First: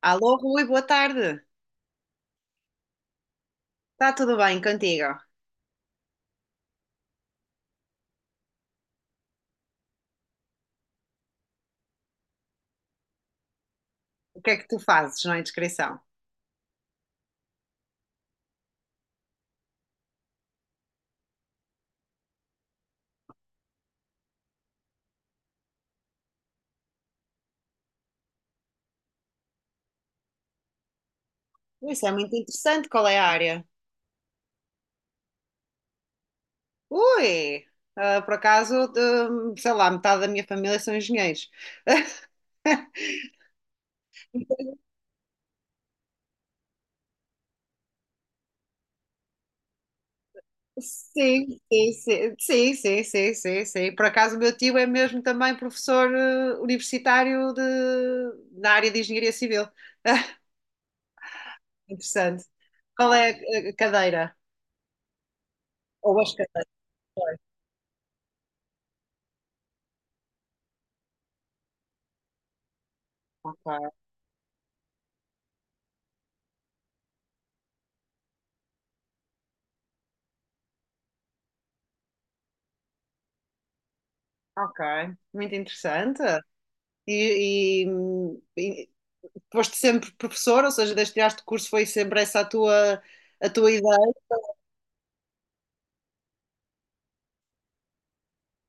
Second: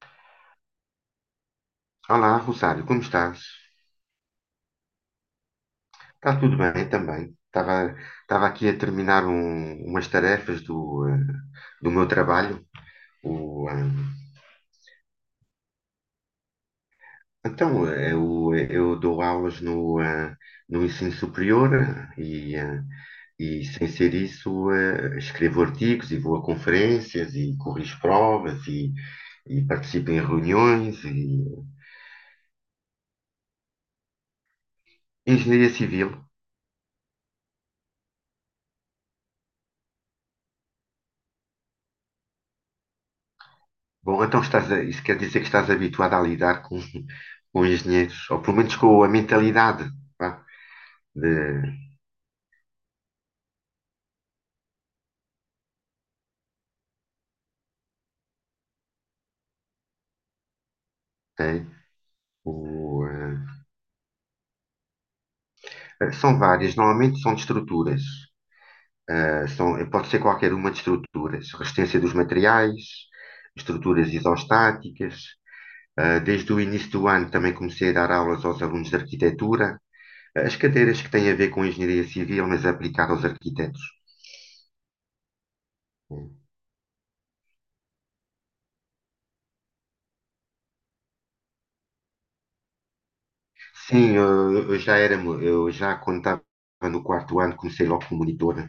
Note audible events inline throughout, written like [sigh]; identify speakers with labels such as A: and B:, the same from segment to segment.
A: Alô, Rui, boa tarde.
B: Olá, Rosário, como estás?
A: Está tudo bem contigo?
B: Está tudo bem também. Estava aqui a terminar umas tarefas do do meu trabalho. O, eh,
A: O que é que tu fazes na inscrição?
B: então, eu dou aulas no no ensino superior e, e, sem ser isso, escrevo artigos e vou a conferências e corrijo provas e participo em reuniões e
A: Isso é muito interessante. Qual é a área?
B: engenharia civil.
A: Ui, ah, por acaso, sei lá, metade da minha família são engenheiros.
B: Bom, então isso quer dizer que estás habituado a lidar com engenheiros, ou pelo menos com a mentalidade, vá, de,
A: Sim, sim, sim, sim, sim, sim, sim, sim. Por acaso, o meu tio é mesmo também professor universitário de, na área de engenharia civil. [laughs]
B: tem,
A: Interessante.
B: o,
A: Qual é a cadeira? Ou as
B: são várias,
A: cadeiras?
B: normalmente são de estruturas, são, pode ser qualquer uma de estruturas, resistência dos materiais,
A: Ok,
B: estruturas isostáticas, desde o início do ano também comecei a dar aulas aos alunos de arquitetura. Eh, as cadeiras que têm a ver com engenharia civil, mas aplicada aos arquitetos.
A: ok. Muito interessante. E, e foste sempre professora, ou seja, desde que tiraste o curso foi sempre essa a tua ideia.
B: Sim, eu já era, eu já quando estava no quarto ano comecei logo como monitor,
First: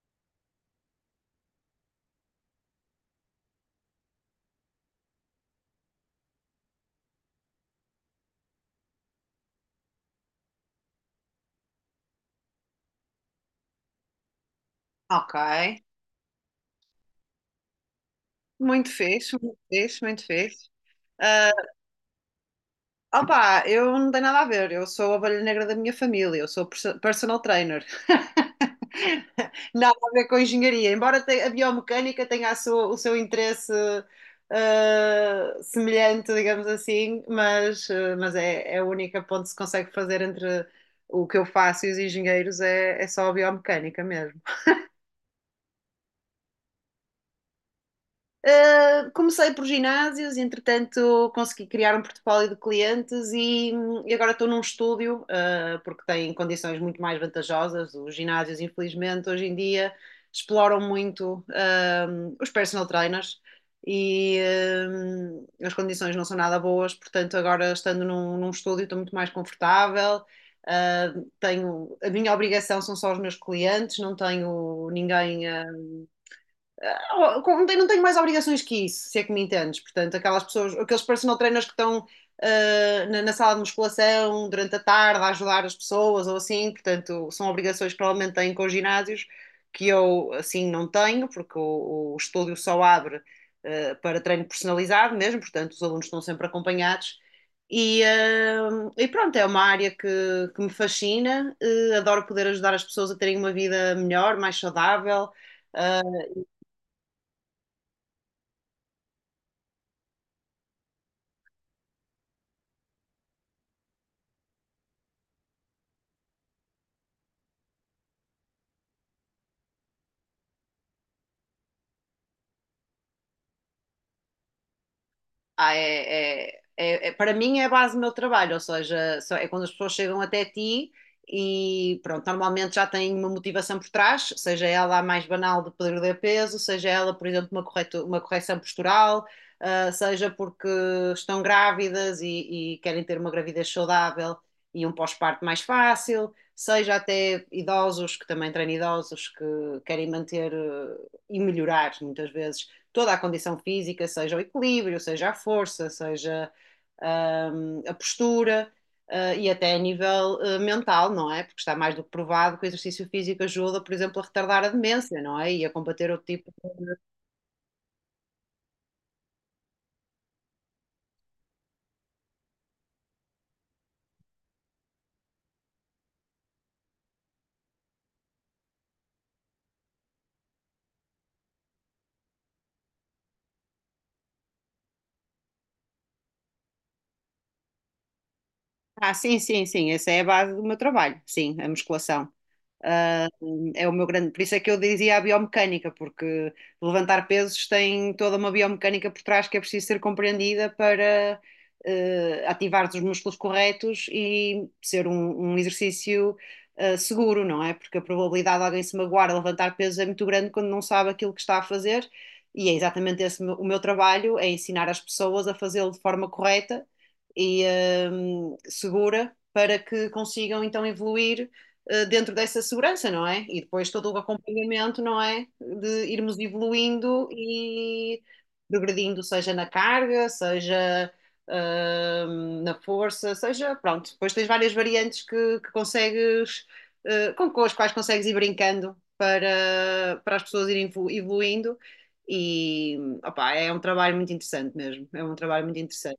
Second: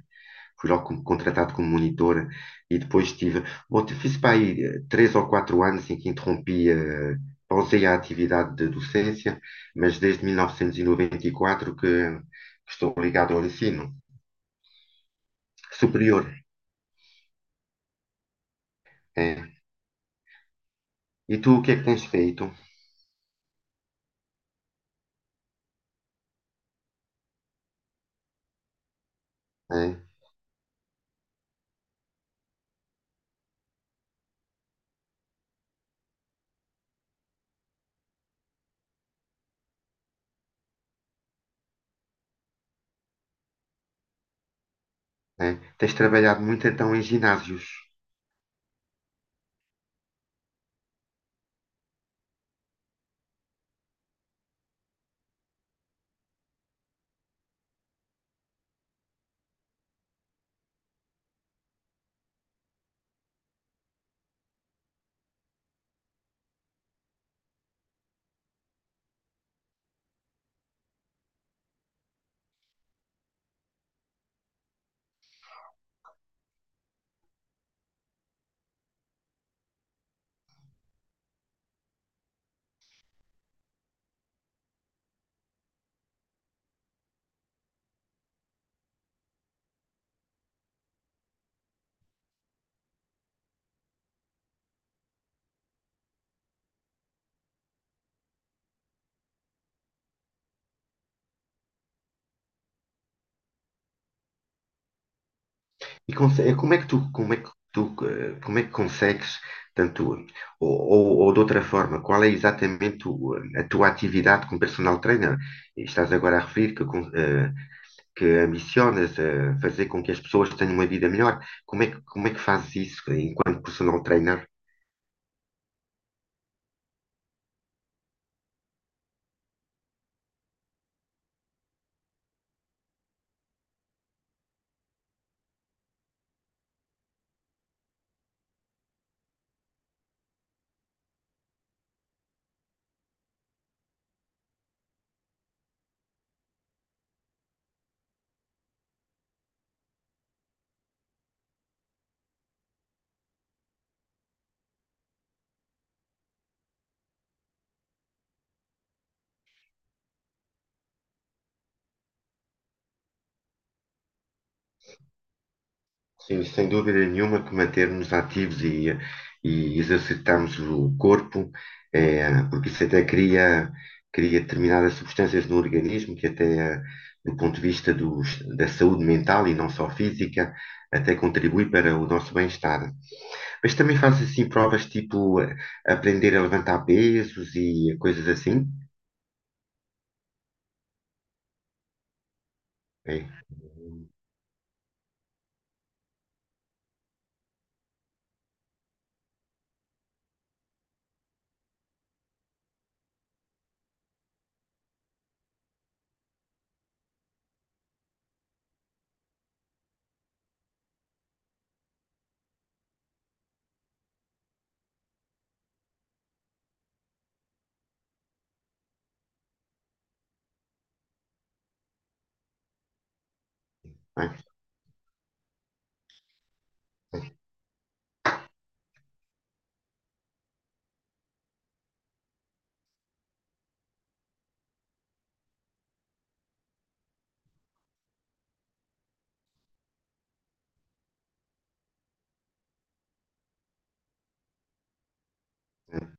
B: fui logo contratado como monitor e depois tive, bom, fiz para aí três ou quatro anos em que interrompi, pausei a atividade de docência, mas desde 1994 que estou ligado ao ensino
A: Ok.
B: superior.
A: Muito fixe,
B: É.
A: muito fixe, muito fixe.
B: E tu
A: Ah,
B: o que é que tens feito?
A: opa, eu não tenho nada a ver. Eu sou a ovelha negra da minha família. Eu sou personal trainer. [laughs] Nada
B: É,
A: a ver com engenharia. Embora a biomecânica tenha o seu interesse semelhante, digamos assim, mas, mas é, é a única ponte que se consegue fazer entre o que eu faço e os engenheiros é, é só a biomecânica mesmo.
B: é. Tens trabalhado muito então em ginásios.
A: Comecei por ginásios, entretanto consegui criar um portfólio de clientes e agora estou num estúdio, porque tem condições muito mais vantajosas. Os ginásios, infelizmente, hoje em dia exploram muito, os personal trainers e, as condições não são nada boas, portanto, agora estando num, num estúdio estou muito mais confortável. Tenho, a minha obrigação são só os meus clientes, não tenho ninguém a oh, não tenho mais obrigações que isso, se é que me entendes. Portanto, aquelas pessoas, aqueles personal trainers que estão na, na sala de musculação durante a tarde a ajudar as pessoas ou assim, portanto, são obrigações que provavelmente têm com os ginásios que eu assim não tenho, porque o estúdio só abre para treino personalizado mesmo, portanto, os alunos estão sempre acompanhados. E, ah, e pronto, é uma área que me fascina, adoro poder ajudar as pessoas a terem uma vida melhor, mais saudável. Ah,
B: E como é que tu, como é que tu, como é que consegues, tanto, ou, ou de outra forma, qual é exatamente a tua atividade como personal trainer? E estás agora a referir que, que ambicionas fazer com que as pessoas tenham uma vida melhor. Como é que fazes isso enquanto personal trainer?
A: ah, é, para mim é a base do meu trabalho, ou seja, é quando as pessoas chegam até ti e pronto, normalmente já têm uma motivação por trás, seja ela a mais banal de perder peso, seja ela, por exemplo, uma, uma correção postural, ah, seja porque estão grávidas e querem ter uma gravidez saudável e um pós-parto mais fácil, seja até idosos, que também treino idosos que querem manter, e melhorar muitas vezes toda a condição física, seja o equilíbrio, seja a força, seja a postura e até a nível mental, não é? Porque está mais do que provado que o exercício físico ajuda, por exemplo, a retardar a demência, não é? E a combater outro
B: Sim,
A: tipo
B: sem
A: de...
B: dúvida nenhuma que mantermo-nos ativos e exercitarmos o corpo, porque isso até cria, cria determinadas substâncias no organismo que até, do ponto de vista dos, da saúde mental e não só física, até contribui para o nosso bem-estar. Mas também faz assim provas tipo aprender a levantar pesos e coisas assim.
A: Ah, sim, sim, sim, essa é a base do meu trabalho, sim, a musculação. Ah,
B: É.
A: é o meu grande, por isso é que eu dizia a biomecânica, porque levantar pesos tem toda uma biomecânica por trás que é preciso ser compreendida para ativar os músculos corretos e ser um, um exercício seguro, não é? Porque a probabilidade de alguém se magoar a levantar pesos é muito grande quando não sabe aquilo que está a fazer, e é exatamente esse o meu trabalho, é ensinar as pessoas a fazê-lo de forma correta e segura para que consigam então evoluir dentro dessa segurança, não é? E depois todo o
B: É.
A: acompanhamento, não é? De irmos evoluindo e progredindo, seja na carga, seja na força, seja, pronto. Depois tens várias variantes que consegues, com as quais consegues ir brincando para, para as pessoas irem evoluindo. E opa, é um trabalho muito interessante mesmo. É um trabalho muito interessante.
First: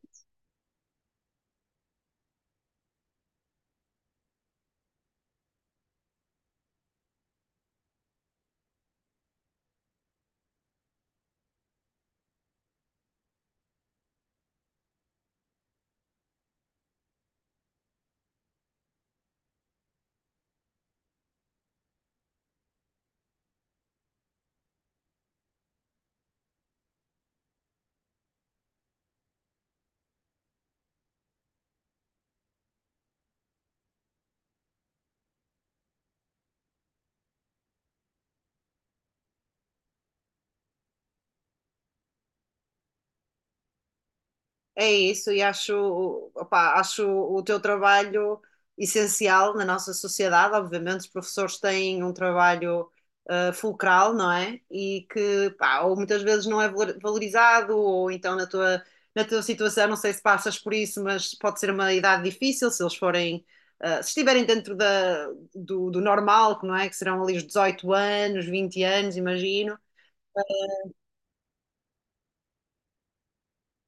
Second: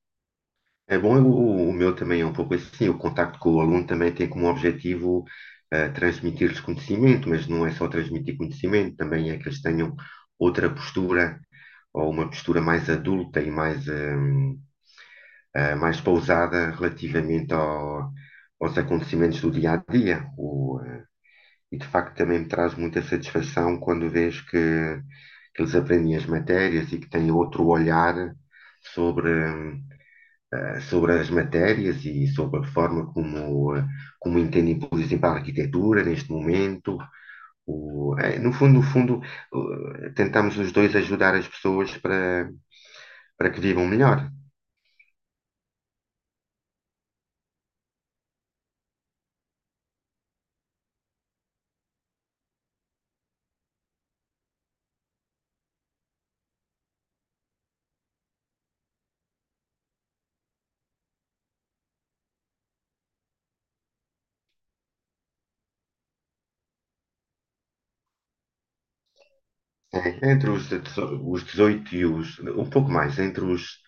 B: É bom, o meu também é um pouco assim. O contacto com o aluno também tem como objetivo transmitir-lhes conhecimento, mas não é só transmitir conhecimento, também é que eles tenham outra postura, ou uma postura mais adulta e mais, mais pausada relativamente aos acontecimentos do dia a dia. E de facto também me traz muita satisfação quando vejo que eles aprendem as matérias e que têm outro olhar sobre, sobre as matérias e sobre a forma como, como entendem, por exemplo, a arquitetura neste momento. No fundo, no fundo, tentamos os dois ajudar as pessoas para, para que vivam melhor.
A: É isso, e acho, opá, acho o teu trabalho essencial na nossa sociedade. Obviamente, os professores têm um trabalho fulcral, não é? E que, pá, ou muitas vezes não é valorizado, ou então na tua situação, não sei se passas por isso, mas pode ser uma idade difícil se eles forem, se estiverem dentro da, do, do normal, que não é? Que serão ali os 18 anos, 20 anos, imagino.
B: É, entre os, os 18 e os. Um pouco mais, entre os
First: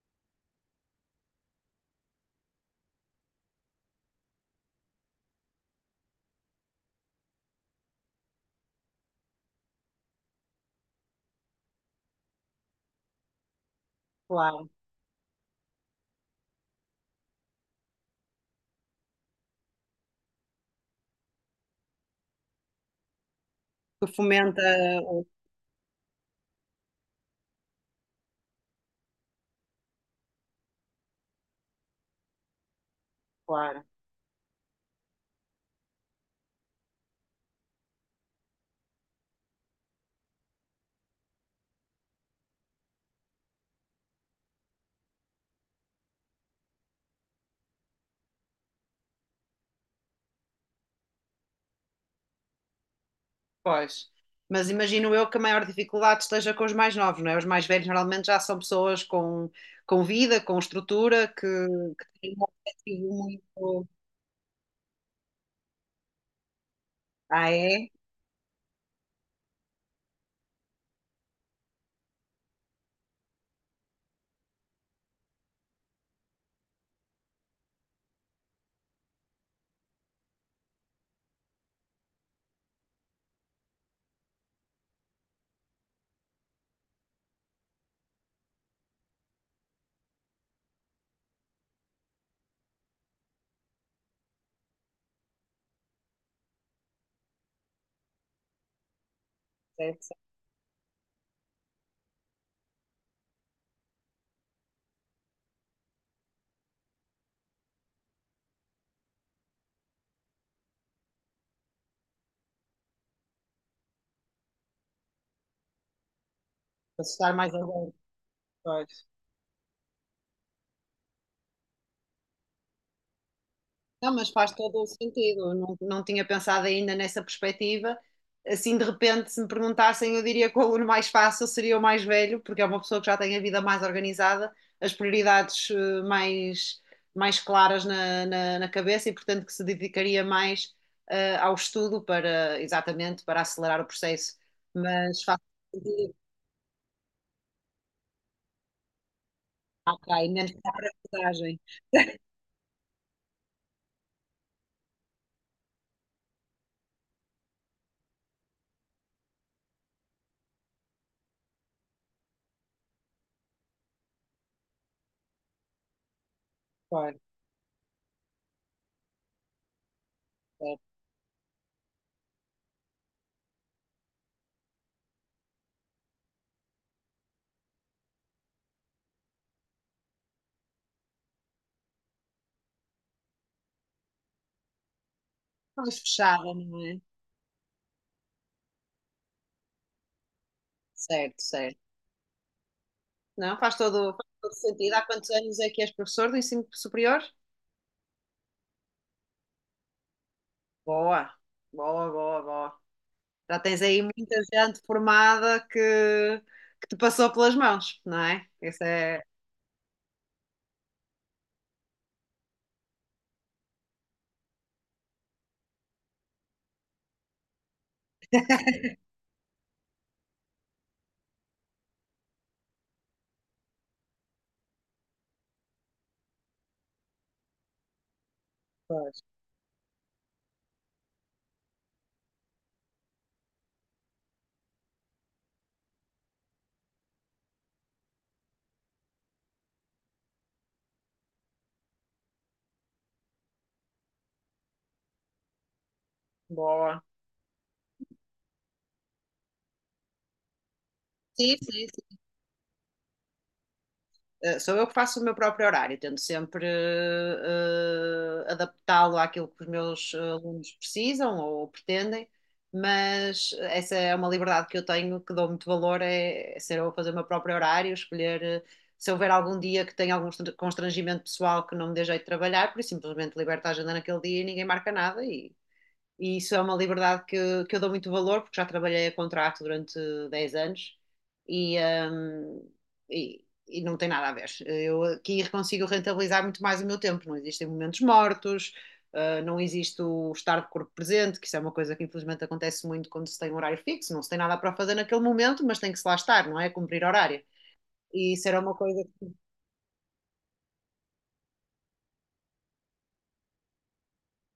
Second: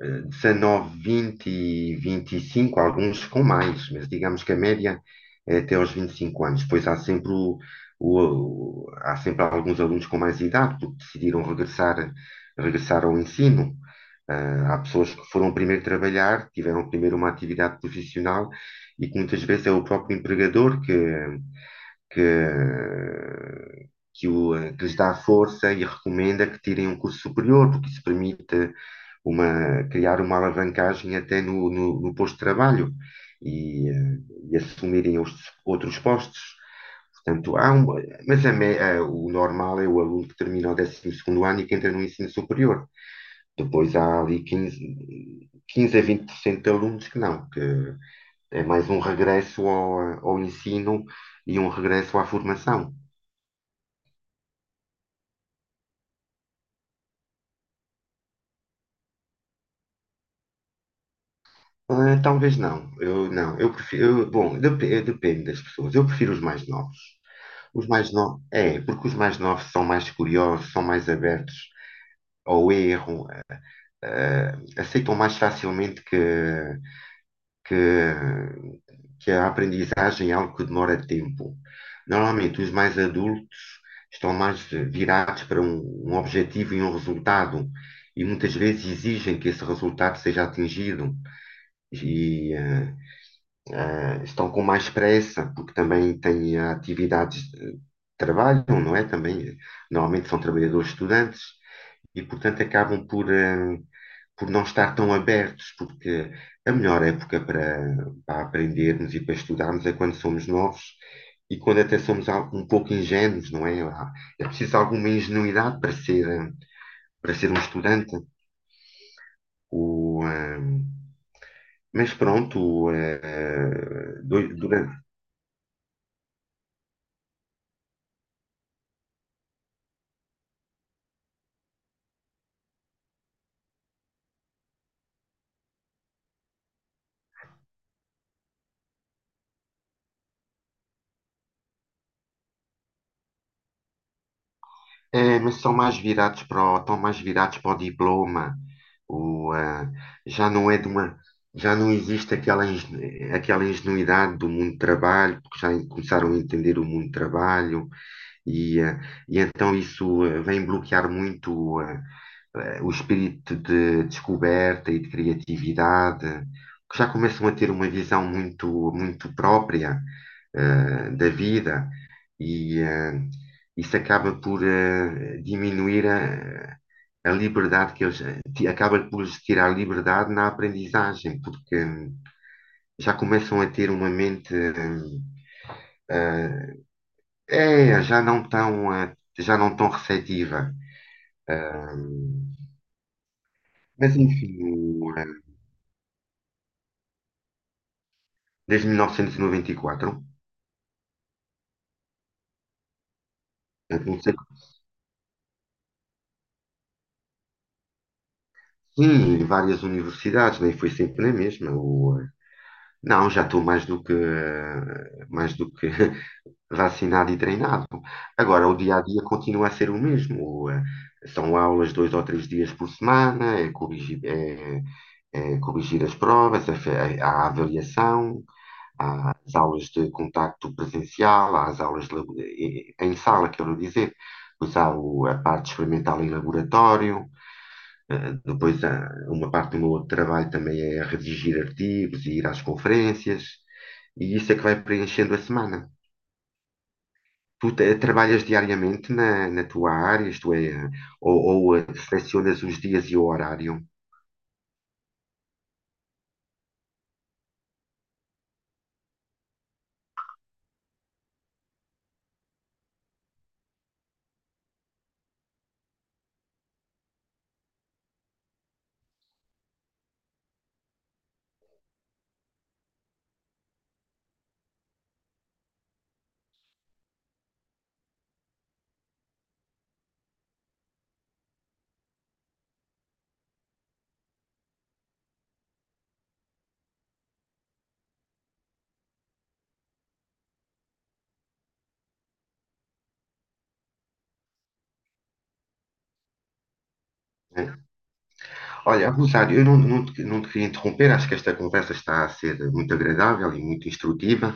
B: 19, 20 e 25, alguns com mais, mas digamos que a média é até aos 25 anos. Pois há sempre, há sempre alguns alunos com mais idade, porque decidiram regressar, regressar ao ensino.
A: Claro,
B: Ah, há pessoas que foram primeiro trabalhar, tiveram primeiro uma atividade profissional e que muitas vezes é o próprio empregador que,
A: que
B: que
A: fomenta,
B: que lhes dá força e recomenda que tirem um curso superior, porque isso permite uma, criar uma alavancagem até no no posto de trabalho
A: claro.
B: e, e assumirem os outros postos. Portanto, há um, mas o normal é o aluno que termina o 12º ano e que entra no ensino superior. Depois há ali 15 a 20% de alunos que não, que é mais um regresso ao, ao ensino e um regresso à formação.
A: Pois. Mas imagino eu que a maior dificuldade esteja com os mais novos, não é? Os mais velhos normalmente já são pessoas com vida, com estrutura,
B: Ah,
A: que têm um
B: talvez não,
A: objetivo
B: eu não, eu
A: muito.
B: prefiro, bom, depende das pessoas, eu prefiro os mais novos.
A: Ah,
B: Os
A: é?
B: mais novos, é, porque os mais novos são mais curiosos, são mais abertos ao erro, eh, aceitam mais facilmente que, que a aprendizagem é algo que demora tempo. Normalmente, os mais adultos estão mais virados para um, um objetivo e um resultado, e muitas vezes exigem que esse resultado seja atingido. E, eh, estão com mais pressa, porque também têm atividades de trabalho, não é? Também,
A: Deve ser
B: normalmente são trabalhadores estudantes e, portanto, acabam por, por não estar tão abertos, porque a melhor época para, para aprendermos e para estudarmos é quando somos novos e quando até somos um pouco ingênuos, não é? É preciso alguma ingenuidade para ser, para
A: assustar
B: ser
A: mais
B: um
A: agora.
B: estudante. O, eh, mas pronto,
A: Não, mas faz todo o
B: durante,
A: sentido. Não, não tinha pensado ainda nessa perspectiva. Assim, de repente, se me perguntassem, eu diria que o aluno mais fácil seria o mais velho, porque é uma pessoa que já tem a vida mais organizada, as prioridades mais, mais claras na, na, na cabeça e, portanto, que se dedicaria mais ao estudo para, exatamente, para acelerar o processo. Mas faz
B: é, mas são mais
A: sentido.
B: virados para o, estão mais virados para o diploma. O, ah,
A: Ok,
B: já
A: menos
B: não é
A: para
B: de
A: a
B: uma,
A: aprendizagem.
B: já não existe aquela, aquela ingenuidade do mundo do trabalho, porque começaram a entender o mundo do trabalho e e então isso vem bloquear muito o espírito de descoberta e de criatividade, que já
A: Claro,
B: começam a ter uma visão muito, muito própria
A: certo.
B: da vida e isso acaba por diminuir a liberdade que eles acaba por lhes tirar liberdade na aprendizagem, porque já começam a ter uma mente
A: Mais fechada,
B: eh,
A: não é?
B: é, já não tão já não tão receptiva.
A: Certo, certo.
B: Hum,
A: Não,
B: mas
A: faz
B: enfim,
A: todo sentido. Há quantos anos é que és professor do ensino superior?
B: desde 1994,
A: Boa, boa, boa, boa. Já tens
B: eu
A: aí
B: não sei.
A: muita gente formada que te passou pelas mãos, não é? Isso é.
B: Sim, e várias universidades, nem foi sempre na mesma. Não, já estou mais do que, mais do que [laughs] vacinado e treinado. Agora, o dia a dia continua a ser o mesmo. O, eh, São aulas dois ou três dias por semana, é corrigir, é, é corrigir as provas, a avaliação,
A: Pois,
B: há as aulas de contacto presencial, há as aulas de em sala, quero dizer. Depois há a parte experimental em laboratório, depois há uma parte do meu outro trabalho também é redigir artigos e ir às conferências, e isso é que vai preenchendo a semana.
A: boa.
B: Tu trabalhas diariamente na, na tua área, isto é,
A: Sim,
B: ou
A: sim,
B: selecionas os dias e o horário?
A: Sou eu que faço o meu próprio horário, tento sempre adaptá-lo àquilo que os meus alunos precisam ou pretendem, mas essa é uma liberdade que eu tenho, que dou muito valor, é, é ser eu a fazer o meu próprio horário, escolher. Se houver algum dia que tenha algum constrangimento pessoal que não me dê jeito de trabalhar, por isso simplesmente liberto a agenda naquele dia e ninguém marca nada e e isso é uma liberdade que eu dou muito valor, porque já trabalhei a contrato durante 10 anos e, hum, e não tem nada a ver. Eu aqui consigo rentabilizar muito mais o meu tempo. Não existem momentos mortos, não existe o estar de corpo presente, que isso é uma coisa que infelizmente acontece muito quando se tem um horário fixo. Não se tem nada para fazer naquele momento, mas tem que se lá estar, não é? Cumprir horário.
B: Né?
A: E isso era uma coisa
B: Olha,
A: que
B: Rosário, eu não, não, te, não te queria interromper, acho que esta conversa está a ser muito agradável e muito instrutiva.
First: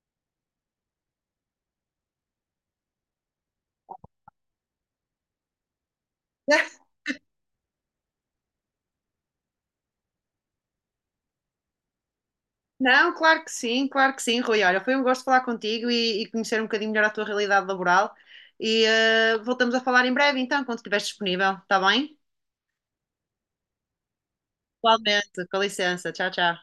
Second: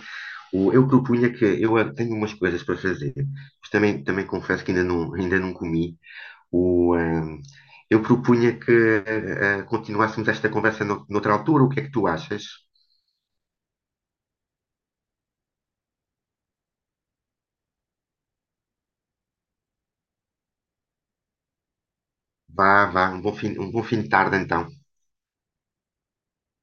B: O, eu propunha que eu tenho umas coisas para fazer, mas também, também confesso que ainda não comi. O, ehm, eu propunha que continuássemos esta conversa no, noutra altura, o que é que tu achas?
A: não, claro que sim, Rui. Olha, foi um gosto falar contigo e conhecer um bocadinho melhor a tua realidade laboral. E voltamos a falar em breve, então, quando estiveres disponível, está bem?
B: Vá, vá, um bom fim de tarde então.
A: Igualmente, com licença. Tchau, tchau.